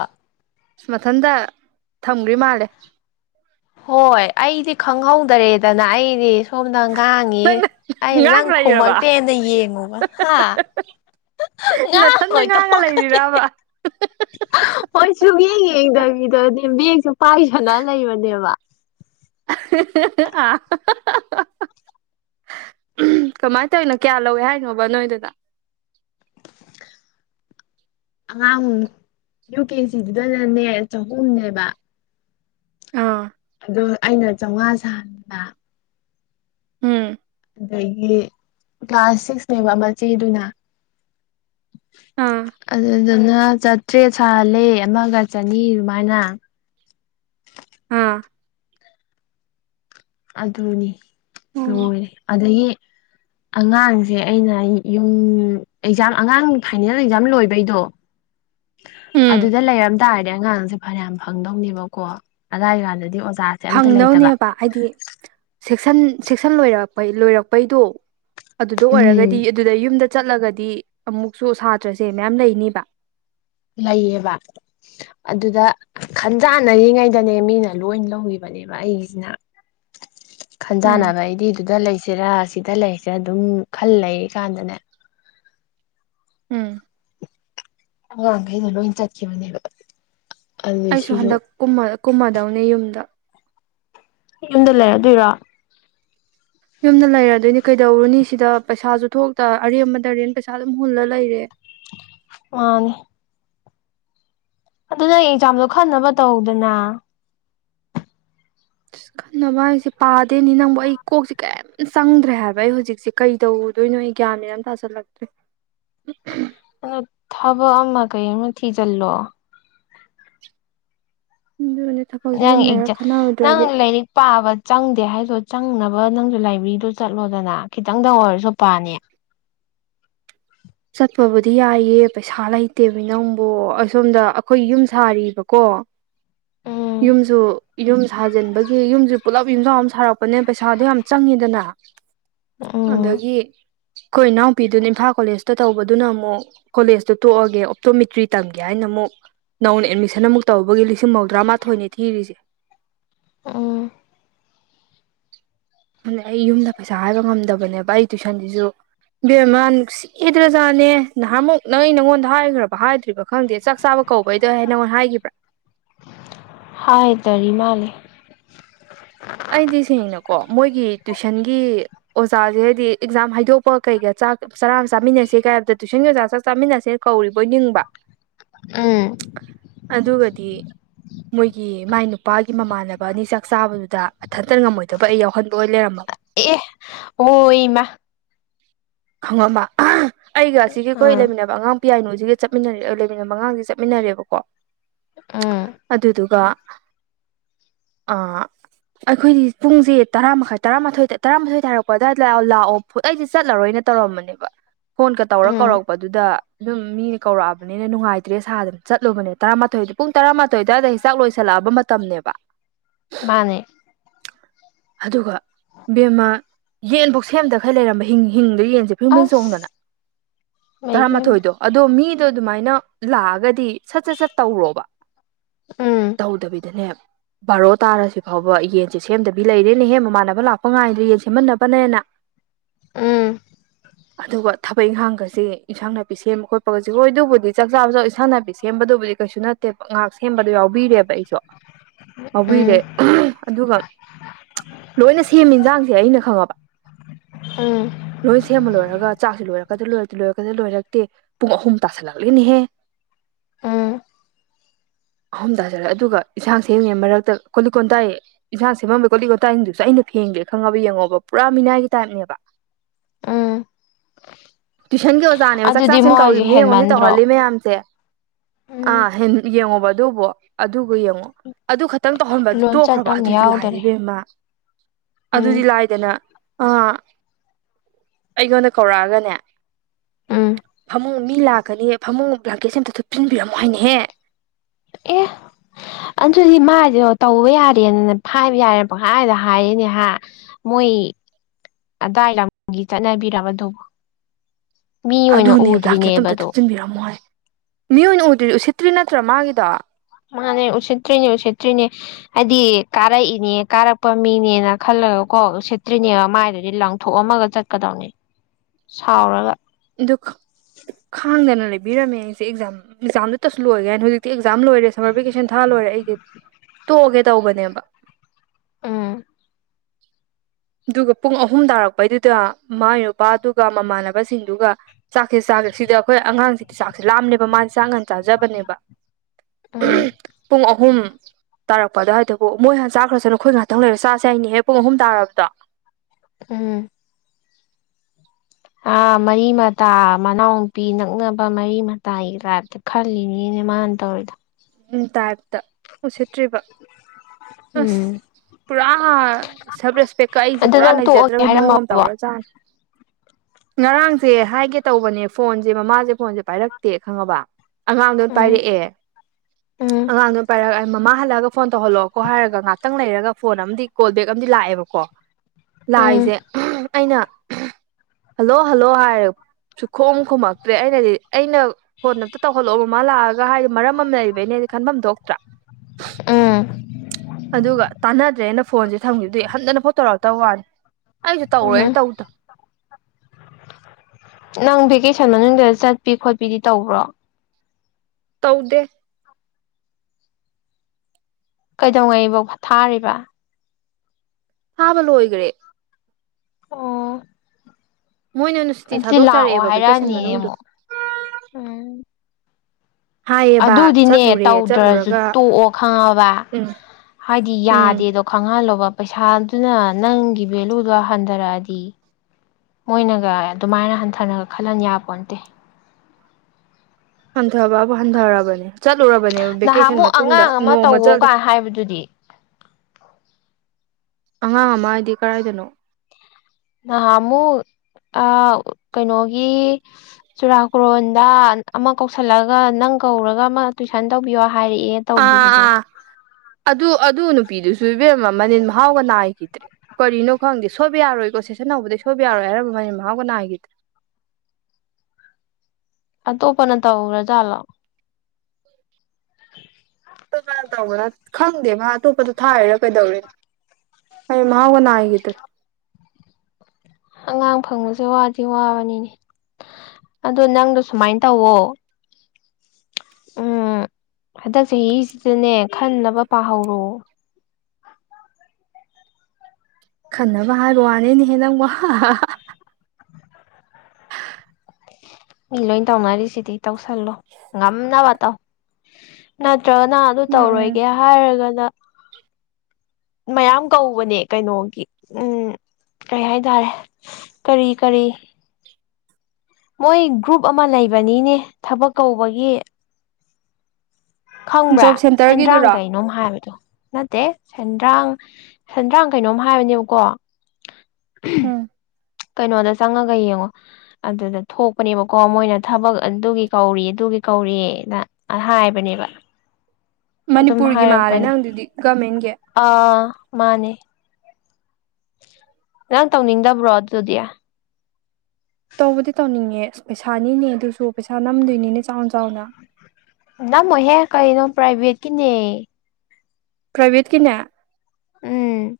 ꯑꯥ ꯃꯊꯟꯇ ꯊꯝꯈ꯭ꯔꯤ ꯃꯥꯜꯂꯦ ꯍꯣꯏ ꯑꯩꯗꯤ ꯈꯪꯍꯧꯗꯔꯦꯗꯅ ꯑꯩꯗꯤ ꯁꯣꯝꯗ ꯉꯥꯡꯉꯤ ꯅꯪꯅ ꯑꯩ ꯉꯥꯡ ꯅꯪ ꯂꯩꯔꯕ ꯈꯨꯝꯃꯛꯇꯦꯅ ꯌꯦꯡꯉꯨꯕ ꯍꯥ [unintelligible] ꯉꯥ ꯅꯊꯟꯗ ꯍꯣꯏ ꯉꯥꯡꯉ ꯗꯣꯈꯔꯦ ꯂꯩꯔꯤꯔꯕ [inaudible] ꯍꯣꯏ ꯁꯨꯡ ꯌꯦꯡ ꯌꯦꯡꯗꯕꯤꯗꯅꯦ ꯕꯦꯡꯁꯨ ꯄꯥꯏꯁꯅ ꯂꯩꯕꯅꯦꯕ [unintelligible] ꯀꯃꯥꯏꯅ ꯇꯧꯔꯤꯅꯣ ꯀꯌꯥ ꯂꯧꯋꯦ ꯍꯥꯏꯅꯣꯕ ꯅꯣꯏꯗꯨꯗ ꯑꯉꯥꯡ ꯌꯨ ꯀꯦ ꯖꯤꯗꯨꯗꯅꯅꯦ ꯆꯍꯨꯝꯅꯦꯕ ꯑꯥ ꯑꯗꯣ ꯑꯩꯅ ꯆꯥꯎꯉꯥ ꯁꯥꯍꯟꯕ ꯎꯝ ꯑꯗꯒꯤ ꯀ꯭ꯂꯥꯁ ꯁꯤꯛꯁꯅꯦꯕ ꯑꯃ ꯆꯦꯗꯨꯅ ꯑꯥ ꯑꯗꯨꯗꯨꯅ ꯆꯠꯇ꯭ꯔꯦꯠ ꯁꯥꯍꯜꯂꯦ ꯑꯃꯒ ꯆꯅꯤ ꯑꯗꯨꯃꯥꯏꯅ ꯑꯝ ꯑꯗꯨꯅꯤ ꯂꯣꯏꯔꯦ ꯑꯗꯒꯤ ꯑꯉꯥꯡꯁꯦ ꯑꯩꯅ ꯌꯨꯝ ꯑꯦꯛꯖꯥꯝ ꯑꯉꯥꯡ ꯐꯥꯏꯅꯦꯜ ꯑꯦꯛꯖꯥꯝ ꯂꯣꯏꯕꯩꯗꯣ ꯎꯝ ꯑꯗꯨꯗ ꯂꯩꯔꯝ ꯇꯥꯔꯗꯤ ꯑꯉꯥꯡꯁꯦ ꯐꯅꯌꯥꯝ ꯐꯪꯗꯧꯅꯦꯕꯀꯣ ꯑꯗꯥꯋꯥꯏꯀꯥꯟꯗꯗꯤ ꯑꯣꯖꯥ ꯐꯪꯗꯧꯅꯦꯕ ꯍꯥꯏꯗꯤ ꯁꯦꯝꯛꯁꯟ ꯁꯦꯛꯁꯟ ꯂꯣꯏꯔꯛꯄꯩ ꯂꯣꯏꯔꯛꯄꯩꯗꯣ ꯑꯗꯨꯗ ꯎꯝ ꯑꯣꯏꯔꯒꯗꯤ ꯑꯗꯨꯗ ꯌꯨꯝꯗ ꯆꯠꯂꯒꯗꯤ ꯑꯃꯨꯛꯁꯨ ꯁꯥꯇ꯭ꯔꯁꯦ ꯃꯌꯥꯝ ꯂꯩꯅꯤꯕ ꯂꯩꯥꯌꯦꯕ ꯑꯗꯨꯗ ꯈꯟꯖꯥꯟꯅꯔꯤꯉꯩꯗꯅꯦ ꯃꯤꯅ ꯂꯣꯏ ꯂꯧꯈꯤꯕꯅꯦꯕ ꯑꯩꯒꯤꯁꯤꯅ [inaudible] ꯈꯟꯖꯥꯟꯅꯕ ꯑꯩꯗꯤ ꯑꯗꯨꯗ ꯂꯩꯁꯤꯔꯥ ꯁꯤꯗ ꯂꯩꯔꯤꯁꯤꯔꯥ ꯑꯗꯨꯝ ꯈꯜ ꯂꯩꯔꯤꯀꯥꯟꯗꯅꯦ ꯎꯝ ꯑꯉꯥꯡꯈꯩꯅ ꯂꯣꯏ ꯆꯠꯈꯤꯕꯅꯦꯕ ꯑꯗꯨ ꯑꯩꯁꯨ ꯁꯤꯁꯨ ꯍꯟꯗꯛ ꯀꯨꯝꯃ ꯀꯨꯝꯃꯗꯧꯅꯦ ꯌꯨꯝꯗ ꯌꯨꯝꯗ ꯂꯩꯔ ꯗꯨꯏꯔꯣ ꯌꯨꯝꯗ ꯂꯩꯔꯗꯣꯏꯅꯤ ꯀꯩꯗꯧꯔꯨꯅꯤ ꯁꯤꯗ ꯄꯩꯁꯥꯁꯨ ꯊꯣꯛꯇ ꯑꯔꯦꯝꯕꯗ ꯔꯦꯟ ꯄꯩꯁꯥ ꯑꯗꯨꯝ ꯍꯨꯜꯂ ꯂꯩꯔꯦ ꯃꯥꯅꯤ ꯑꯗꯨꯅ ꯑꯦꯛꯖꯥꯝꯗꯣ ꯈꯟꯅꯅꯕ ꯇꯧꯗꯅ ꯑ ꯈꯟꯅꯕ ꯍꯥꯏꯁꯦ ꯄꯥꯗꯦꯅꯤ ꯅꯪꯕꯨ ꯑꯩ ꯀꯣꯛꯁꯦ ꯀꯩꯝꯇ ꯆꯪꯗ꯭ꯔꯦ ꯍꯥꯏꯕ ꯑꯩ ꯍꯧꯖꯤꯛꯁꯦ ꯀꯩꯗꯧ ꯑꯗꯨꯣꯏꯅꯣ ꯑꯩ ꯒ꯭ꯌꯥꯟ ꯃ ꯌꯥꯝ ꯇꯥꯥꯁꯜꯂꯛꯇ꯭ꯔꯦ ꯑꯗꯣ ꯊꯕꯛ ꯑꯃ ꯀꯔꯤꯝ ꯊꯤꯖꯤꯜꯂꯣ ꯑꯗꯨꯅꯤ ꯅꯪ ꯑꯦꯛꯖꯥ ꯅꯣ ꯂꯩꯔꯤꯛ ꯄꯥꯕ ꯆꯪꯗꯦ ꯍꯥꯏꯗꯣ ꯆꯪꯅꯕ ꯅꯪꯁꯨ ꯂꯥꯏꯕ꯭ꯔꯦꯔꯤꯗꯣ ꯆꯠꯂꯣꯗꯅ ꯈꯤꯇꯪꯗ ꯑꯣꯏꯔꯁꯨ ꯄꯥꯅꯤ ꯆꯠꯄꯕꯨꯗꯤ ꯌꯥꯏꯌꯦ ꯄꯩꯁꯥ ꯂꯩꯇꯦꯃꯤ ꯅꯪꯕꯣ ꯑꯁꯣꯝꯗ ꯑꯩꯈꯣꯏ ꯌꯨꯝ ꯁꯥꯔꯤꯕꯀꯣ ꯎꯝ [unintelligible] ꯌꯨꯝꯁꯨ ꯌꯨꯝ ꯁꯥꯖꯤꯟꯕꯒꯤ ꯌꯨꯝꯁꯨ ꯄꯨꯂꯞ ꯌꯨꯝꯖꯥꯎ ꯑꯃ ꯁꯥꯔꯛꯄꯅꯦ ꯄꯩꯁꯥꯗꯣ ꯌꯥꯝ ꯆꯪꯉꯤꯗꯅ ꯑꯗꯒꯤ ꯑꯩꯈꯣꯏ ꯏꯅꯥꯎꯄꯤꯗꯨꯅ ꯏꯝꯐꯥꯜ ꯀꯣꯂꯦꯖ ꯇ ꯇꯧꯕꯗꯨꯅ ꯑꯃꯨꯛ ꯀꯣꯂꯦꯖꯇ ꯇꯣꯛꯑꯒꯦ ꯑꯣꯞꯇꯣꯃꯤꯇ꯭ꯔꯤ ꯇꯝꯒꯦ ꯍꯥꯏꯅ ꯑꯃꯨꯛ ꯅꯧꯅ ꯑꯦꯗꯃꯤꯁꯟ ꯑꯃꯨꯛ ꯇꯧꯕꯒꯤ ꯂꯤꯁꯤꯡ ꯃꯧꯗ꯭ꯔꯥ ꯃꯥꯥꯊꯣꯏꯅꯦ ꯊꯤꯔꯤꯁꯦ ꯑꯥ ꯑꯅ ꯑꯩ ꯌꯨꯝꯗ ꯄꯩꯁꯥ ꯍꯥꯏꯕ ꯉꯝꯗꯕꯅꯦꯕ ꯑꯩ ꯇꯨꯏꯁꯟꯁꯤꯁꯨ ꯕꯦꯝ ꯅꯨꯡꯁꯤ ꯏꯗ꯭ꯔꯖꯥꯅꯦ ꯅꯍꯥꯟꯨꯃꯨꯛ ꯅꯩ ꯅꯪꯉꯣꯟꯗ ꯍꯥꯏꯈ꯭ꯔꯕ ꯍꯥꯏꯗ꯭ꯔꯤꯕꯥ ꯈꯪꯗꯦ ꯆꯥꯛ ꯆꯥꯕ ꯀꯧꯕꯩꯗꯣ ꯑꯩ ꯅꯉꯣꯟ ꯍꯥꯏꯈꯤꯕ꯭ꯔꯥ ꯍꯥꯏꯇꯔꯤ ꯃꯥꯜꯂꯦ ꯑꯩꯗꯤ ꯁꯦꯡꯅꯀꯣ ꯃꯣꯏꯒꯤ ꯇꯨꯏꯁꯟꯒꯤ ꯑꯣꯖꯥꯁꯦ ꯍꯥꯏꯗꯤ ꯑꯦꯛꯖꯥꯝ ꯍꯥꯏꯗꯣꯛꯄ ꯀꯩꯀ ꯆꯥꯛ ꯆꯔꯥ ꯆꯥꯃꯤꯟꯅꯁꯦ ꯀꯥꯏ ꯍꯥꯏꯕꯗ ꯇꯨꯏꯁꯟꯒꯤ ꯑꯣꯖꯥ ꯆꯛ ꯆꯥꯃꯤꯟꯅꯁꯦ ꯀꯧꯔꯤꯕꯣꯏ ꯅꯤꯡꯕ ꯎꯝ ꯑꯗꯨꯒꯗꯤ ꯃꯣꯏꯒꯤ ꯃꯥꯏ ꯅꯨꯄꯥꯒꯤ ꯃꯃꯥꯟꯅꯕ ꯑꯅꯤ ꯆꯥꯛ ꯆꯥꯕꯗꯨꯗ ꯃꯊꯟꯇ ꯉꯝꯃꯣꯏꯗꯕ ꯑꯩ ꯌꯥꯎꯍꯟꯕ ꯑꯣꯏꯅ ꯂꯩꯔꯝꯕ ꯑꯦ ꯑꯣꯏꯃꯥ ꯈꯪꯉꯝꯕ ꯑꯩꯒ ꯑꯁꯤꯒꯤ ꯑꯩꯈꯣꯏ ꯑꯥ ꯂꯩꯃꯤꯟꯅꯕ ꯑꯉꯥꯡ ꯄꯤꯌꯥꯥꯏꯅꯨꯁꯤꯒ ꯆꯠꯃꯤꯟꯅꯔꯦ ꯂꯩꯃꯤꯟꯅꯕ ꯃꯉꯥꯡꯁꯦ ꯆꯠꯃꯤꯟꯅꯔꯦꯕꯀꯣ ꯎꯝ ꯑꯗꯨꯗꯨꯒ ꯑ ꯑꯩꯈꯣꯏꯗꯤ ꯄꯨꯡꯁꯦ ꯇꯔꯥꯃꯈꯥꯏ ꯇꯔꯥꯃꯥꯊꯣꯏ ꯇꯔꯥꯃꯥꯊꯣꯏ ꯊꯥꯔꯛꯄ ꯑꯗꯥꯏꯗ ꯂꯥꯛ ꯂꯥꯛꯑꯣ ꯐꯨ ꯑꯩꯁꯦ ꯆꯠꯂꯔꯣꯏꯅ ꯇꯧꯔꯝꯕꯅꯦꯕ ꯐꯣꯟꯒ ꯇꯧꯔ ꯎꯝ ꯀꯧꯔꯛꯄꯗꯨꯗ ꯑꯗꯨꯝ ꯃꯤꯅ ꯀꯧꯔꯛꯑꯕꯅꯤꯅ ꯅꯨꯡꯉꯥꯏꯇ꯭ꯔꯦ ꯁꯥꯗꯅ ꯆꯠꯂꯨꯕꯅꯦ ꯇꯔꯥꯃꯥꯊꯣꯏꯗꯤ ꯄꯨꯡ ꯇꯔꯥꯃꯥꯊꯣꯏꯗꯥꯏꯗ ꯆꯥꯛ ꯂꯣꯏꯁꯜꯂꯛꯑꯕ ꯃꯇꯝꯅꯦꯕ ꯃꯥꯅꯦ ꯑꯗꯨꯒ ꯕꯦꯝꯃ ꯌꯦꯟꯐꯧ ꯁꯦꯝꯗ ꯈꯩ ꯂꯩꯔꯝꯕ ꯍꯤꯡ ꯍꯤꯡꯗ ꯌꯦꯟꯁꯦ ꯐ꯭ꯔꯤꯡꯕꯤꯡ ꯑꯁ ꯆꯣꯡꯗꯅ ꯃꯥꯏꯕꯦꯝꯃ ꯇꯔꯥꯃꯥꯊꯣꯏꯗꯣ ꯑꯗꯣ ꯃꯤꯗꯣ ꯑꯗꯨꯃꯥꯏꯅ ꯂꯥꯛꯑꯒꯗꯤ ꯁꯠ ꯁꯠ ꯁꯠ ꯇꯧꯔꯣꯕ ꯎꯝ ꯇꯧꯗꯕꯤꯗꯅꯦ ꯕꯥꯔꯣ ꯇꯥꯔꯁꯤ ꯐꯥꯎꯕ ꯌꯦꯟꯁꯤ ꯁꯦꯝꯗꯕ ꯂꯩꯔꯦꯅꯦꯍꯦ ꯃꯃꯥꯟꯅꯕ ꯂꯥꯛꯄ ꯉꯥꯏꯔꯤ ꯌꯦꯟ ꯁꯦꯝꯃꯟꯅꯕꯅꯦꯅ ꯎꯝ ꯑꯗꯨꯒ ꯊꯕꯛ ꯏꯪꯈꯥꯡꯒꯁꯤ ꯏꯟꯁꯥꯡ ꯅꯥꯄꯤ ꯁꯦꯝꯕ ꯈꯣꯠꯄꯒꯁꯤ ꯍꯣꯏ ꯑꯗꯨꯕꯨꯗꯤ ꯆꯥꯛ ꯆꯥꯕꯁꯨ ꯏꯟꯁꯥꯡ ꯅꯥꯄꯤ ꯁꯦꯝꯕꯗꯨꯕꯨꯗꯤ ꯀꯩꯁꯨ ꯅꯠ ꯇꯦꯞ ꯉꯥꯏꯍꯥꯛ ꯁꯦꯝꯕꯗꯣ ꯌꯥꯎꯕꯤꯔꯦꯕ ꯑꯩꯗꯣ ꯌꯥꯎꯕꯤꯔꯦ ꯎꯝ ꯑꯗꯨꯒ ꯂꯣꯏꯅ ꯁꯦꯝꯃꯤ ꯌꯦꯟꯖꯥꯡꯁꯦ ꯑꯩꯅ ꯈꯪꯉꯕ ꯎꯝ ꯂꯣꯏ ꯁꯦꯝꯃ ꯂꯣꯏꯔꯒ ꯆꯥꯛꯁꯨ ꯂꯣꯏꯔꯛꯀꯗꯤ ꯂꯣꯏꯔꯦ ꯂꯣꯏꯔꯛꯀꯗ ꯂꯣꯏꯔꯛꯇꯦ ꯄꯨꯡ ꯑꯍꯨꯝ ꯇꯥꯥꯁꯜꯂꯛꯂꯤꯅꯤꯍꯦ ꯎꯝ ꯑꯍꯨꯝ ꯇꯥꯖꯔꯦ ꯑꯗꯨꯒ ꯏꯟꯁꯥꯡ ꯁꯦꯝꯉꯩ ꯃꯔꯛꯇ ꯀꯣꯂꯤꯛ ꯀꯣꯟꯇꯥꯏ ꯌꯦꯟꯥꯡ ꯁꯦꯝꯃꯝꯕꯩ ꯀꯣꯂꯤꯛꯀꯣꯟꯇꯥꯏꯅꯤꯡꯗꯨꯁꯨ ꯑꯩꯅ ꯐꯦꯡꯒꯦ ꯈꯪꯉꯕ ꯌꯦꯡꯉꯣꯕ ꯄꯨꯔꯥ ꯃꯤꯅꯥꯏꯒꯤ ꯇꯥꯏꯞꯅꯦꯕ ꯎꯝ ꯇꯨꯏꯁꯟꯒꯤ ꯑꯣꯖꯥꯅꯦꯕ ꯆꯥꯛ ꯑꯗꯨꯗꯤ ꯆꯥꯁꯦꯅ ꯃꯣꯏꯁꯦ ꯀꯧꯔꯤꯕꯅꯦ ꯌꯦꯡꯉꯣ ꯁꯤ ꯍꯦꯟꯃꯟꯗ꯭ꯔꯣ ꯇꯧꯍꯜꯂꯤ ꯃꯌꯥꯝꯁꯦ ꯑꯥ ꯍꯦꯟ ꯌꯦꯡꯉꯣꯕ ꯑꯗꯨꯕꯨ ꯑꯗꯨꯒ ꯌꯦꯡꯉꯣ ꯑꯗꯨ ꯈꯇꯪ ꯇꯧꯍꯟꯕꯗꯤ ꯂꯣꯟꯆꯠ ꯇꯣꯛꯈ꯭ꯔꯣꯕ ꯑꯃ ꯑꯗꯨꯗꯤ ꯂꯥꯏꯗ ꯌꯥꯎꯗꯔꯦ ꯏꯕꯦꯝꯃ ꯎꯝ ꯑꯗꯨꯗꯤ ꯂꯥꯏꯗ ꯗꯅ ꯑ ꯑꯩꯉꯣꯟꯗ ꯀꯧꯔꯛꯑꯒꯅꯦ ꯎꯝ ꯐꯃꯨꯡ ꯃꯤ ꯂꯥꯛꯀꯅꯤ ꯐꯃꯨꯡ ꯕ꯭ꯂꯥꯡꯀꯦꯠꯁꯦ ꯑꯝꯇ ꯊꯨꯞꯆꯤꯟꯕꯤꯔꯝꯃꯣ ꯍꯥꯏꯅꯍꯦ ꯑꯦ [inaudible] ꯑꯗꯨꯗꯤ ꯃꯥꯁꯨ ꯇꯧꯕ ꯌꯥꯔꯦꯅꯅꯦ ꯐꯥꯏꯕ ꯌꯥꯔꯦ ꯄꯍꯥꯢꯗꯪ ꯍꯥꯏꯔꯦꯅꯦ ꯍꯥ ꯃꯣꯏ ꯑꯗꯥꯏ ꯂꯝꯒꯤ ꯆꯠꯅꯕꯤꯔꯕ ꯑꯗꯨꯕꯨ ꯃꯤ ꯑꯣꯏꯅ ꯑꯗꯨꯅꯦ ꯕ꯭ꯂꯥꯡꯀꯦꯠꯇꯣ ꯎꯗ꯭ꯔꯤꯅꯦꯕ ꯑꯝꯇ ꯑꯗꯣ ꯊꯨꯞꯆꯤꯟꯕꯤꯔꯝꯃꯣ ꯍꯥꯏ ꯃꯤ ꯑꯣꯏꯅ ꯎꯗ꯭ꯔꯤ ꯎꯁꯤꯠꯇ꯭ꯔꯤ ꯅꯠꯇ꯭ꯔꯥ ꯃꯥꯒꯤꯗꯣ ꯃꯥꯅꯦ ꯎꯁꯤꯠꯇ꯭ꯔꯤꯅꯤ ꯎꯁꯤꯠꯇ꯭ꯔꯤꯅꯤ ꯍꯥꯏꯗꯤ ꯀꯥꯔꯛꯏꯅꯦ ꯀꯥꯔꯛꯄ ꯃꯤꯅꯦꯅ ꯈꯜꯂꯒꯀꯣ ꯎꯁꯤꯠꯇ꯭ꯔꯤꯅꯦꯕ ꯃꯥꯏꯗꯨꯗꯤ ꯂꯪ ꯊꯣꯛꯑꯝꯃꯒ ꯆꯠꯀꯗꯧꯅꯦ ꯁꯥꯎꯔꯒ ꯑꯗꯨ ꯈꯥꯡꯗꯅ ꯂꯩꯕꯤꯔꯝꯃꯦ ꯑꯩꯁꯦ ꯑꯦꯛꯖꯥꯝ ꯑꯦꯛꯖꯥꯝꯗꯨꯇꯁꯨ ꯂꯣꯏꯒꯦ ꯍꯥꯏꯅ ꯍꯧꯖꯤꯛꯇꯤ ꯑꯦꯛꯖꯥꯝ ꯂꯣꯢꯔꯦ ꯁꯃꯔ ꯚꯦꯀꯦꯁꯟ ꯊꯥ ꯂꯣꯏꯔꯦ ꯑꯩꯗꯤ ꯇꯣꯛꯑꯒꯦ ꯇꯧꯕꯅꯦꯕ ꯎꯝ ꯑꯗꯨꯒ ꯄꯨꯡ ꯑꯍꯨꯝ ꯇꯥꯔꯛꯄꯩꯗꯨꯗ ꯃꯥꯏ ꯅꯨꯄꯥꯗꯨꯒ ꯃꯃꯥꯟꯅꯕꯁꯤꯡꯗꯨꯒ ꯆꯥꯛꯁꯦ ꯆꯥꯛꯁꯦ ꯁꯤꯗ ꯑꯩꯈꯣꯏ ꯑꯉꯥꯡꯁꯤꯗꯤ ꯆꯥꯛꯁꯦ ꯂꯥꯝꯅꯦꯕ ꯃꯥꯁꯦ ꯆꯥꯡꯉꯟꯁꯦ ꯆꯥꯖꯕꯅꯦꯕ ꯎꯝ ꯄꯨꯡ ꯑꯍꯨꯝ ꯇꯥꯔꯛꯄꯗ ꯍꯥꯏ ꯑꯗꯨꯕꯨ ꯃꯣꯏ ꯍꯥꯟ ꯆꯈ꯭ꯔꯁꯨꯅ ꯅꯈꯣꯏ ꯉꯥꯏꯥꯛꯇ ꯂꯩꯔ ꯆꯥꯁꯦ ꯍꯥꯏꯅꯤ ꯍ ꯄꯨꯡ ꯑꯍ ꯇꯥꯔꯕꯗꯣ ꯎꯝ ꯑꯥ ꯃꯔꯤ ꯃꯇꯥ ꯃꯅꯥꯎꯨꯄꯤ ꯅꯛꯅꯕ ꯃꯔꯤ ꯃꯇꯥꯗ꯭ꯔꯥꯠꯇ ꯈꯜꯂꯤꯅꯦꯅꯦ ꯃꯥꯅ ꯇꯧꯔꯤꯗ ꯎ ꯇꯥꯏꯞꯇ ꯎꯁꯤꯠꯇ꯭ꯔꯤꯕ ꯑꯁ ꯎꯝ ꯄꯨꯔꯥ ꯁꯦꯜꯞ ꯔꯦꯁꯄꯦꯛꯀ ꯑꯩꯁꯦ ꯑꯗꯨ ꯄꯨꯔꯥ ꯅꯪ ꯇꯣꯛꯑꯒꯦ ꯂꯩꯖꯗ꯭ꯔꯕꯒꯤ ꯃꯑꯣꯡ ꯑꯃ ꯍꯥꯏꯔꯝꯃꯕꯣ ꯇꯧꯔꯖꯥꯠꯅꯤ ꯉꯔꯥꯡꯁꯦ ꯍꯥꯏꯒꯦ ꯇꯧꯕꯅꯦ ꯐꯣꯟꯁꯦ ꯃꯃꯥꯁꯦ ꯐꯣꯟꯁꯦ ꯄꯥꯏꯔꯛꯇꯦ ꯈꯪꯉꯕ ꯑꯉꯥꯡꯗꯣ ꯎꯝ ꯄꯥꯏꯔꯛꯑꯦ ꯎꯝ ꯑꯉꯥꯡꯗꯣ ꯄꯥꯏꯔꯛ ꯃꯃꯥ ꯍꯜꯂꯛꯑꯒ ꯐꯣꯟ ꯇꯧꯍꯜꯂꯛꯑꯣꯀꯣ ꯍꯥꯏꯔꯒ ꯉꯍꯥꯛꯇꯪ ꯂꯩꯔꯒ ꯐꯣꯟ ꯑꯃꯗꯤ ꯀꯣꯜꯕꯦꯛ ꯑꯃꯗꯤ ꯂꯥꯛꯑꯦꯕꯀꯣ ꯎꯝ ꯂꯥꯛꯏꯁꯦ ꯑꯩꯅ ꯍꯜꯂꯣ ꯍꯜꯂꯣ ꯍꯥꯏ ꯁꯨ ꯈꯣꯑꯝ ꯈꯨꯝꯃꯛꯇ꯭ꯔꯦ ꯑꯩꯅꯗꯤ ꯑꯩꯅ ꯐꯣꯟ ꯑꯝꯇ ꯇꯧꯍꯜꯂꯛꯑꯣ ꯃꯥ ꯂꯥꯛꯑꯒ ꯍꯥꯏꯗꯤ ꯃꯔꯝ ꯑꯃꯅ ꯂꯩ ꯕꯅꯦꯗꯤ ꯈꯟꯕꯣꯇ꯭ꯔꯥ ꯑ [unintelligible] [inaudible] ꯑꯗꯨꯒ ꯇꯥꯟꯅꯗ꯭ꯔꯦꯅ ꯐꯣꯟꯁꯦ ꯊꯝꯈꯤꯕꯗꯒꯤ ꯍꯟꯗꯅꯐꯥꯎ ꯇꯧꯔꯛꯇꯕ ꯋꯥꯅꯤ ꯑꯩꯁꯨ ꯎꯝ ꯇꯧꯔꯣꯏ ꯑꯩ ꯇꯧꯗ ꯅꯪ ꯚꯦꯀꯦꯁꯟ ꯃꯅꯨꯡꯗ ꯆꯠꯄꯤ ꯈꯣꯠꯄꯤꯗꯤ ꯇꯧꯕ꯭ꯔꯣ ꯇꯧꯗꯦ ꯀꯩꯗꯧꯉꯩꯕ ꯊꯥꯔꯤꯕ ꯊꯥꯕ ꯂꯣꯏꯈ꯭ꯔꯦ ꯑꯣ [unintelligible] [inaudible] ꯃꯣꯏꯅ ꯁꯨꯇꯤ ꯁꯤ ꯂꯥꯛꯑꯣ ꯊꯥꯗꯣꯛꯆꯔꯛꯑꯦꯕ ꯚꯦꯀꯦꯁꯟ ꯍꯥꯏꯔꯛꯑꯅꯤꯅꯦ ꯃꯅꯨꯡꯗꯣ ꯑꯃꯨꯛ ꯎꯝ ꯍꯥꯏꯌꯦꯕ ꯑꯗꯨꯗꯤꯅꯦ ꯆꯠꯂꯨꯔꯦ ꯇꯧꯗ꯭ꯔꯁꯨ ꯆꯠꯂꯨꯔꯒ ꯇꯣꯛꯑꯣ ꯈꯪꯉꯕ ꯎꯝ ꯍꯥꯏꯗꯤ ꯎꯝ ꯌꯥꯗꯗꯣ ꯈꯪꯍꯥꯜꯂꯧꯕ ꯄꯩꯁꯥꯗꯨꯅ ꯅꯪꯒꯤ ꯚꯦꯂꯨꯗꯣ ꯍꯟꯊꯔꯛꯑꯗꯤ ꯃꯣꯏꯅꯒ ꯑꯗꯨꯃꯥꯏꯅ ꯍꯟꯊꯅꯒ ꯈꯜꯍꯟ ꯌꯥꯄ ꯅꯠꯇꯦ ꯍꯟꯊꯕꯕ ꯍꯟꯊꯔꯕꯅꯦ ꯆꯠꯂꯨꯔꯕꯅꯦꯕ ꯚꯦꯀꯦꯁꯟ ꯅꯍꯥꯟꯃꯨꯛ ꯃꯇꯨꯡꯗ ꯑꯉꯥꯡ ꯑꯃ ꯅꯣꯡꯃ ꯇꯧꯋꯣ ꯆꯠꯂꯦ ꯀꯥꯏ ꯍꯥꯏꯕꯗꯨꯗꯤ ꯑꯉꯥꯡ ꯑꯃ ꯍꯥꯏꯗꯤ ꯀꯗꯥꯏꯗꯅꯣ ꯅꯍꯥꯟ ꯑꯃꯨꯛ ꯑ ꯀꯩꯅꯣꯒꯤ ꯆꯨꯔꯥꯀꯣꯔꯣꯟꯗ ꯑꯃ ꯀꯧꯁꯜꯂꯛꯒ ꯅꯪ ꯀꯧꯔꯒ ꯑꯃ ꯇꯨꯏꯁꯟ ꯇꯧꯕꯤꯌꯣ ꯍꯥꯏꯔꯛꯑꯦ ꯑꯥ ꯇꯧꯈꯤꯕꯗꯣ ꯑꯥ ꯑꯗꯨ ꯑꯗꯨ ꯅꯨꯄꯤꯗꯨꯁꯨ ꯏꯕꯦꯝꯃ ꯃꯅꯜ ꯃꯍꯥꯎꯒ ꯅꯥꯏꯈꯤꯗ꯭ꯔꯦ ꯀꯔꯤꯅꯣ ꯈꯪꯗꯦ ꯁꯣꯏꯕ ꯌꯥꯔꯣꯏꯀꯣ ꯁꯦꯁꯟ ꯍꯧꯕꯗꯒꯤ ꯁꯣꯏꯕ ꯌꯥꯔꯣꯏ ꯍꯥꯏꯔꯝꯕ ꯐꯅꯤ ꯃꯍꯥꯎ ꯀꯅꯥꯒꯤꯣ ꯑ ꯇꯣ ꯄ ꯑ ꯇ ꯎꯔ ꯆꯂ [unintelligible] [inaudible] ꯇꯧꯕ꯭ꯔꯥ ꯈꯪꯗꯦ ꯃꯥ ꯑꯇꯣꯞꯄꯗꯣ ꯊꯥꯏꯔꯥ ꯀꯩꯗꯧꯔꯤꯅ ꯑꯩ ꯃꯥꯒꯣꯟ ꯅ ꯍꯥꯏꯒꯗꯦ ꯑꯉꯥꯡ ꯐꯪꯕꯁꯦ ꯋꯥꯗꯤ ꯋꯥꯕꯅꯤꯅꯦ ꯑꯗꯣ ꯅꯪꯗꯣ ꯁꯨꯃꯥꯏꯅ ꯇꯧꯋꯣ ꯎꯝ ꯍꯟꯗꯛ ꯆꯍꯤꯁꯤꯗꯅꯦ ꯈꯟꯅꯕ ꯄꯥꯍꯧꯔꯣ ꯈꯟꯅꯕ ꯍꯥꯏꯕ ꯋꯥꯅꯦꯅꯦꯍꯦ ꯅꯪ ꯋꯥ ꯃꯤ ꯂꯣꯏ ꯇꯧꯅꯔꯤꯁꯤꯗꯤ ꯇꯧꯁꯜꯂꯣ ꯉꯝꯅꯕ ꯇꯧ ꯅꯠꯇ꯭ꯔꯒꯅ ꯑꯗꯨ ꯎꯝ ꯇꯧꯔꯣꯏꯒꯦ ꯍꯥꯏꯔꯒꯅ ꯃꯌꯥꯝ ꯀꯧꯕꯅꯦ ꯀꯩꯅꯣꯒꯤ ꯎꯝ ꯀꯩ ꯍꯥꯏꯇꯥꯔꯦ ꯀꯔꯤ ꯀꯔꯤ ꯃꯣꯏ ꯒ꯭ꯔꯨꯞ ꯑꯃ ꯂꯩꯕꯅꯤꯅꯦ ꯊꯕꯛ ꯀꯧꯕꯒꯤ ꯈꯪꯕ꯭ꯔꯥ ꯖꯣꯕ ꯁꯦꯟꯗ꯭ꯔꯥꯡ ꯁꯦꯟꯇꯔꯒꯤꯗꯨꯔꯣ ꯀꯩꯅꯣꯝ ꯍꯥꯏꯕꯗꯣ ꯅꯠꯇꯦ ꯁꯦꯟꯗ꯭ꯔꯥꯡ ꯁꯦꯟꯗ꯭ꯔꯥꯡ ꯀꯩꯅꯣꯝ ꯍꯥꯏꯕꯅꯦꯕꯀꯣ ꯎꯝ ꯀꯩꯅꯣꯗ ꯆꯪꯉꯒ ꯌꯦꯡꯉꯣ ꯑꯗꯨꯗ ꯊꯣꯛꯄꯅꯦꯕꯀꯣ ꯃꯣꯏꯅ ꯊꯕꯛ ꯑꯗꯨꯒꯤ ꯀꯧꯔꯤ ꯑꯗꯨꯒꯤ ꯀꯧꯔꯤꯅ ꯑ ꯍꯥꯏꯕꯅꯦꯕ ꯑꯗꯨꯝ ꯃꯅꯤꯄꯨꯔꯒꯤ ꯃꯥꯜꯂꯦ ꯍꯥꯏꯔꯛꯄꯅꯤ ꯅꯪꯗꯨꯗꯤ ꯒꯃꯦꯟꯒꯤ ꯑꯥ ꯃꯥꯅꯦ ꯅꯪ ꯇꯧꯅꯤꯡꯗꯕ꯭ꯔꯣ ꯑꯗꯨꯗꯤ ꯇꯧꯕꯗꯤ ꯇꯧꯅꯤꯡꯉꯦ ꯑꯁ ꯄꯩꯁꯥꯅꯤꯅꯦ ꯑꯗꯨꯁꯨ ꯄꯩꯁꯥ ꯅꯝꯗꯣꯏꯅꯤꯅꯦ ꯆꯥꯎꯅ ꯆꯥꯎꯅ ꯅꯝꯃꯣꯏꯍꯦ ꯀꯩꯅꯣ ꯄ꯭ꯔꯥꯏꯚꯦꯠꯀꯤꯅꯦ ꯄ꯭ꯔꯥꯏꯚꯦꯠꯀꯤꯅꯦ ꯎꯝ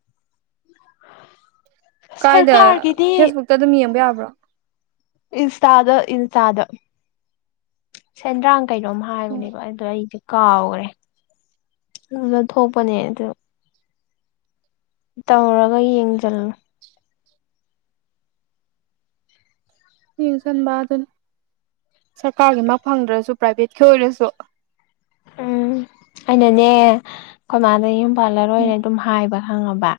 ꯀꯥꯏꯗ ꯁꯔꯀꯥꯔꯒꯤꯗꯤ ꯐꯦꯁꯕꯨꯛꯇ ꯑꯗꯨꯝ ꯌꯦꯡꯕ ꯌꯥꯕ꯭ꯔꯣ ꯏꯟꯁꯇꯥꯗ ꯏꯟꯁꯇꯥꯗ ꯁꯦꯟꯗ꯭ꯔꯥꯡ ꯀꯩꯅꯣꯝ ꯎꯝ ꯍꯥꯏꯕꯅꯦꯕ ꯑꯗꯣ ꯑꯩꯗꯤ ꯀꯥꯎꯔꯦ ꯑꯗꯨꯗ ꯊꯣꯛꯄꯅꯦ ꯑꯗꯨ ꯇꯧꯔꯒ ꯌꯦꯡꯖꯜꯂꯨ ꯌꯦꯡꯖꯟꯕꯗꯨꯅꯤ ꯁꯔꯀꯥꯔꯒꯤ ꯃꯛ ꯐꯪꯗ꯭ꯔꯁꯨ ꯄ꯭ꯔꯥꯏꯚꯦꯠꯀꯤ ꯑꯣꯏꯔꯁꯨ ꯎꯝ ꯑꯩꯅꯅꯦ ꯈꯣꯏꯃꯥꯗ ꯌꯨꯝ ꯄꯥꯜꯂꯔꯣꯏ ꯑꯗꯨꯝ ꯍꯥꯏꯕ ꯐꯪꯉꯕ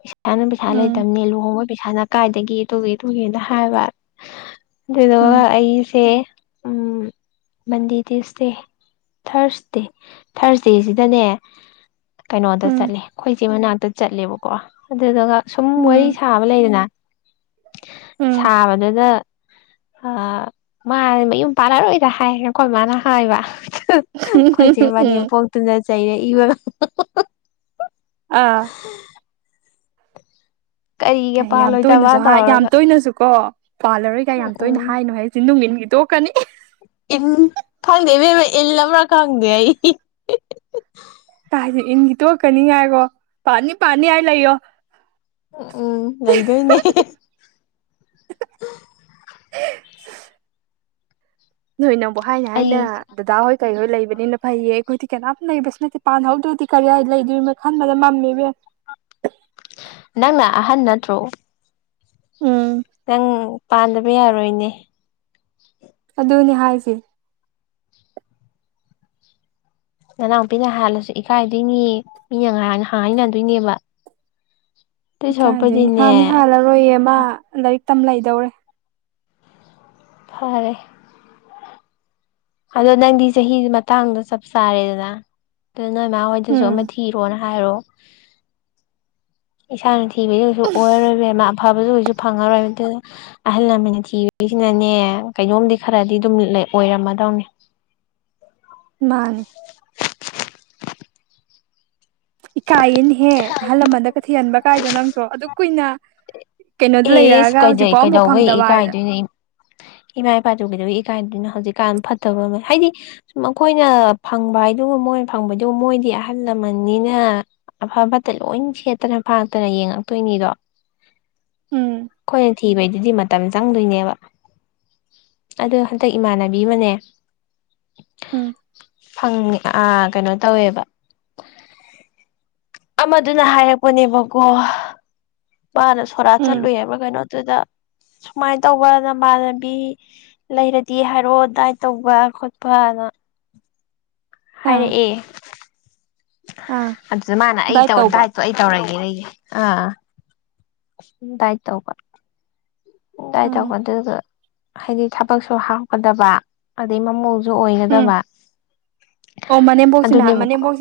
ꯄꯩꯁꯥꯅ ꯄꯩꯁꯥ ꯎꯝ ꯂꯩꯇꯕꯅꯦ ꯂꯨꯍꯣꯡꯕꯩ ꯄꯩꯁꯥꯅ ꯀꯥꯏꯗꯒꯤ ꯇꯨꯒꯤ ꯇꯨꯒꯤꯅꯥ ꯍꯥꯏꯕ ꯎꯝ ꯑꯗꯨꯗꯨꯒ ꯑꯩꯁꯦ ꯎꯝ ꯃꯟꯗꯦ ꯇꯨꯏꯁꯇꯦ ꯊ꯭ꯔꯁꯗꯦ ꯊ꯭ꯔꯁꯗꯦꯖꯤꯗꯅꯦ ꯀꯩꯅꯣꯗ ꯎꯝ ꯆꯠꯂꯦ ꯑꯩꯈꯣꯏ ꯆꯦ ꯃꯅꯥꯛꯇ ꯆꯠꯂꯦꯕꯀꯣ ꯑꯗꯨꯗꯨꯒ ꯁꯨꯝ ꯎꯝ ꯋꯥꯔꯤ ꯁꯥꯕ ꯂꯩꯗꯅ ꯎꯝ ꯁꯥꯕꯗꯨꯗ ꯑ ꯃꯥ ꯃꯌꯨꯝ ꯄꯥꯜꯂꯔꯣꯏꯇ ꯍꯥꯏ ꯑꯩꯈꯣꯏ ꯃꯥꯅ ꯍꯥꯏꯕ ꯑꯩꯈꯣꯏ ꯆꯦ ꯎꯝ ꯃꯅꯦꯝꯄꯣꯛꯇꯨꯅ ꯆꯩꯩꯔꯛꯏꯕ ꯑꯥ ꯀꯔꯤꯒꯤ ꯑꯦ ꯌꯥꯝ ꯄꯥꯜꯂꯣꯏꯗꯕ ꯇꯣꯏꯅꯖꯨ ꯍꯥꯏꯠ ꯌꯥꯝ ꯇꯧꯔꯒ ꯇꯣꯏꯅꯖꯨꯀꯣ ꯄꯥꯜꯂꯔꯣꯏꯀꯥꯏ ꯎꯝ ꯌꯥꯝ ꯇꯣꯏꯅ ꯎꯝ ꯍꯥꯏꯅꯣꯍꯦ ꯆꯤꯟꯗꯨꯡ ꯏꯟꯒꯤ ꯇꯣꯛꯀꯅꯤ ꯏꯟ ꯈꯪꯗꯦ ꯏꯕꯦꯝꯃ ꯏꯜꯂꯕ꯭ꯔꯥ ꯈꯪꯗꯦ ꯑꯩ [unintelligible] ꯏꯟꯒꯤ ꯇꯣꯛꯀꯅꯤ ꯉꯥꯏꯈꯣ ꯄꯥꯟꯅꯤ ꯄꯥꯟꯅꯤ ꯍꯥꯏ ꯂꯩꯌꯣ ꯎꯝ ꯎꯝ ꯂꯩꯗꯣꯏꯅꯤ ꯅꯣꯏꯅꯕꯨ ꯍꯥꯏꯅ ꯑꯩ ꯍꯥꯏꯅ ꯗꯗꯥ ꯍꯣꯏ ꯀꯩꯍꯣꯏ ꯂꯩꯕꯅꯤꯅ ꯐꯩꯌꯦ ꯑꯩꯈꯣꯏꯗꯤ ꯀꯅꯥꯝ ꯂꯩꯕꯁꯨ ꯅꯠꯇꯦ ꯄꯥꯟꯍꯧꯗ꯭ꯔꯗꯤ ꯀꯔꯥꯏ ꯂꯩꯗꯣꯏꯔꯤꯝꯅꯣ ꯈꯟꯕꯗ ꯃꯝꯃꯤ ꯏꯕꯦꯝ ꯅꯪꯅ ꯑꯍꯟ ꯅꯠꯇ꯭ꯔꯣ ꯎꯝ ꯅꯪ ꯄꯥꯟꯗꯕ ꯌꯥꯔꯣꯏꯅꯦ ꯑꯗꯨꯅꯦ ꯍꯥꯏꯁꯦ ꯅꯅꯥꯎꯄꯤꯅ ꯍꯥꯜꯂꯁꯨ ꯏꯀꯥꯏꯗꯣꯏꯅꯤ ꯃꯤꯅ ꯉꯥꯏ [unintelligible] ꯍꯥꯏꯅꯗꯣꯏꯅꯦꯕ ꯑꯗꯨꯏ ꯏꯀꯥꯏꯗꯣꯏꯅꯦ ꯁꯔꯨꯛꯄꯨꯗꯤꯅꯦ ꯍꯥꯟꯗꯤ ꯍꯥꯜꯂꯔꯣꯏꯌꯦ ꯃꯥ ꯂꯥꯏꯔꯤꯛ ꯇꯝ ꯂꯩꯗꯧꯔꯦ ꯐꯔꯦ ꯑꯗꯣ ꯅꯪꯗꯤ ꯆꯍꯤꯖꯨ ꯃꯇꯥꯡꯗꯣ ꯆꯞ ꯆꯥꯔꯦꯗꯅ ꯑꯗꯨ ꯅꯣꯏ ꯏꯃꯥ ꯍꯣꯏꯗꯁꯨ ꯑꯃ ꯎꯝ ꯊꯤꯔꯣꯅ ꯍꯥꯏꯔꯣ ꯏꯁꯥꯅ ꯊꯤꯕꯖꯨ ꯀꯩꯁꯨ ꯑꯣꯏꯔꯔꯣꯏ ꯏꯕꯦꯝꯃ ꯑꯐꯕꯖꯨ ꯀꯩꯁꯨ ꯐꯪꯉꯔꯣꯏ ꯑꯗꯨ ꯑꯍꯜ ꯂꯃꯟꯅ ꯊꯤꯕꯖꯤꯅꯅꯦ ꯀꯩꯅꯣꯝꯗꯤ ꯈꯔꯗꯤ ꯑꯗꯨꯝ ꯂꯩ ꯑꯣꯏꯔꯝꯃꯗꯝꯅꯦ ꯃꯥꯅꯤ ꯏꯀꯥꯏꯌꯦꯅꯦꯍꯦ ꯑꯍꯜ ꯂꯃꯟꯗꯒ ꯊꯤꯍꯟꯕ ꯀꯥꯏꯗꯣ ꯅꯪꯁꯨ ꯑꯗꯨꯛ ꯀꯨꯏꯅ ꯀꯩꯅꯣꯗ ꯑꯦꯁ ꯂꯩꯔꯛꯑꯒ ꯀꯩꯗꯩ ꯍꯧꯖꯤꯛꯐꯥꯎ ꯑꯃꯐꯥꯎ ꯀꯩꯗꯧꯕꯩ ꯐꯪꯗꯕ ꯍꯥꯏꯗꯅ ꯏꯀꯥꯏꯗꯣꯏꯅꯣ ꯏꯃꯥ ꯏꯄꯥꯗꯕꯨ ꯀꯩꯗꯧꯕꯩ ꯏꯀꯥꯏꯗꯨꯏꯅꯣ ꯍꯧꯖꯤꯛꯀꯥꯟ ꯐꯠꯇꯕ ꯑꯃ ꯍꯥꯏꯗꯤ ꯁꯨꯝ ꯃꯈꯣꯏꯅ ꯐꯪꯕ ꯍꯥꯏꯗꯨꯒ ꯃꯣꯏꯅ ꯐꯪꯕꯩꯗꯨ ꯃꯣꯏꯗꯤ ꯑꯍꯜ ꯂꯃꯟꯅꯤꯅ ꯑꯐ ꯐꯠꯇ ꯂꯣꯏ ꯁꯦꯠꯇꯅ ꯐꯥꯛꯇꯅ ꯌꯦꯡꯉꯛꯇꯣꯏꯅꯤꯗꯣ ꯎꯝ ꯑꯩꯈꯣꯏꯅ ꯊꯤꯕꯩꯗꯨꯗꯤ ꯃꯇꯝ ꯆꯪꯗꯣꯏꯅꯦꯕ ꯑꯗ ꯍꯟꯗꯛ ꯏꯃꯥꯟꯅꯕꯤ ꯑꯃꯅꯦ ꯎꯝ ꯐꯪꯅꯤ ꯑ ꯀꯩꯅꯣ ꯇꯧꯋꯦꯕ ꯑꯃꯗꯨꯅ ꯍꯥꯏꯔꯛꯄꯅꯦꯕꯀꯣ ꯃꯥꯅ ꯁꯣꯔꯥ ꯎꯝ ꯆꯠꯂꯨꯑꯕ ꯀꯩꯅꯣꯗꯨꯗ ꯁꯨꯃꯥꯏꯅ ꯇꯧꯕ ꯅꯃꯥꯟꯅꯕꯤ ꯂꯩꯔꯗꯤ ꯍꯥꯏꯔꯛꯑꯣ ꯗꯥꯏꯠ ꯇꯧꯕ ꯈꯣꯠꯄ ꯑꯗꯣ ꯑꯥ ꯍꯥꯏꯔꯛꯑꯦ ꯑꯥ ꯑꯗꯨꯗ ꯃꯥꯅ ꯑꯩ ꯗꯥꯏꯠ ꯇꯧꯕ ꯗꯥꯏꯠꯇꯣ ꯑꯩ ꯇꯧꯔꯒꯦ ꯑꯩꯒꯤ ꯑꯥ ꯇꯥꯏ ꯇꯧꯕꯕ ꯗꯥꯏ ꯇꯧ ꯎꯝ ꯑꯗꯨꯗ ꯍꯥꯏꯗꯤ ꯊꯕꯛꯁꯨ ꯍꯥꯎꯀꯗꯕ ꯑꯗꯩ ꯃꯃ ꯑꯗꯨ ꯎꯝ ꯑꯣꯏꯒꯗꯕ ꯑꯣ ꯃꯅꯦꯝꯕꯣꯛꯁꯤꯅ ꯑꯗꯨꯅꯦꯕꯀꯣ ꯃꯅꯦꯝꯕꯣꯛꯁꯤꯅ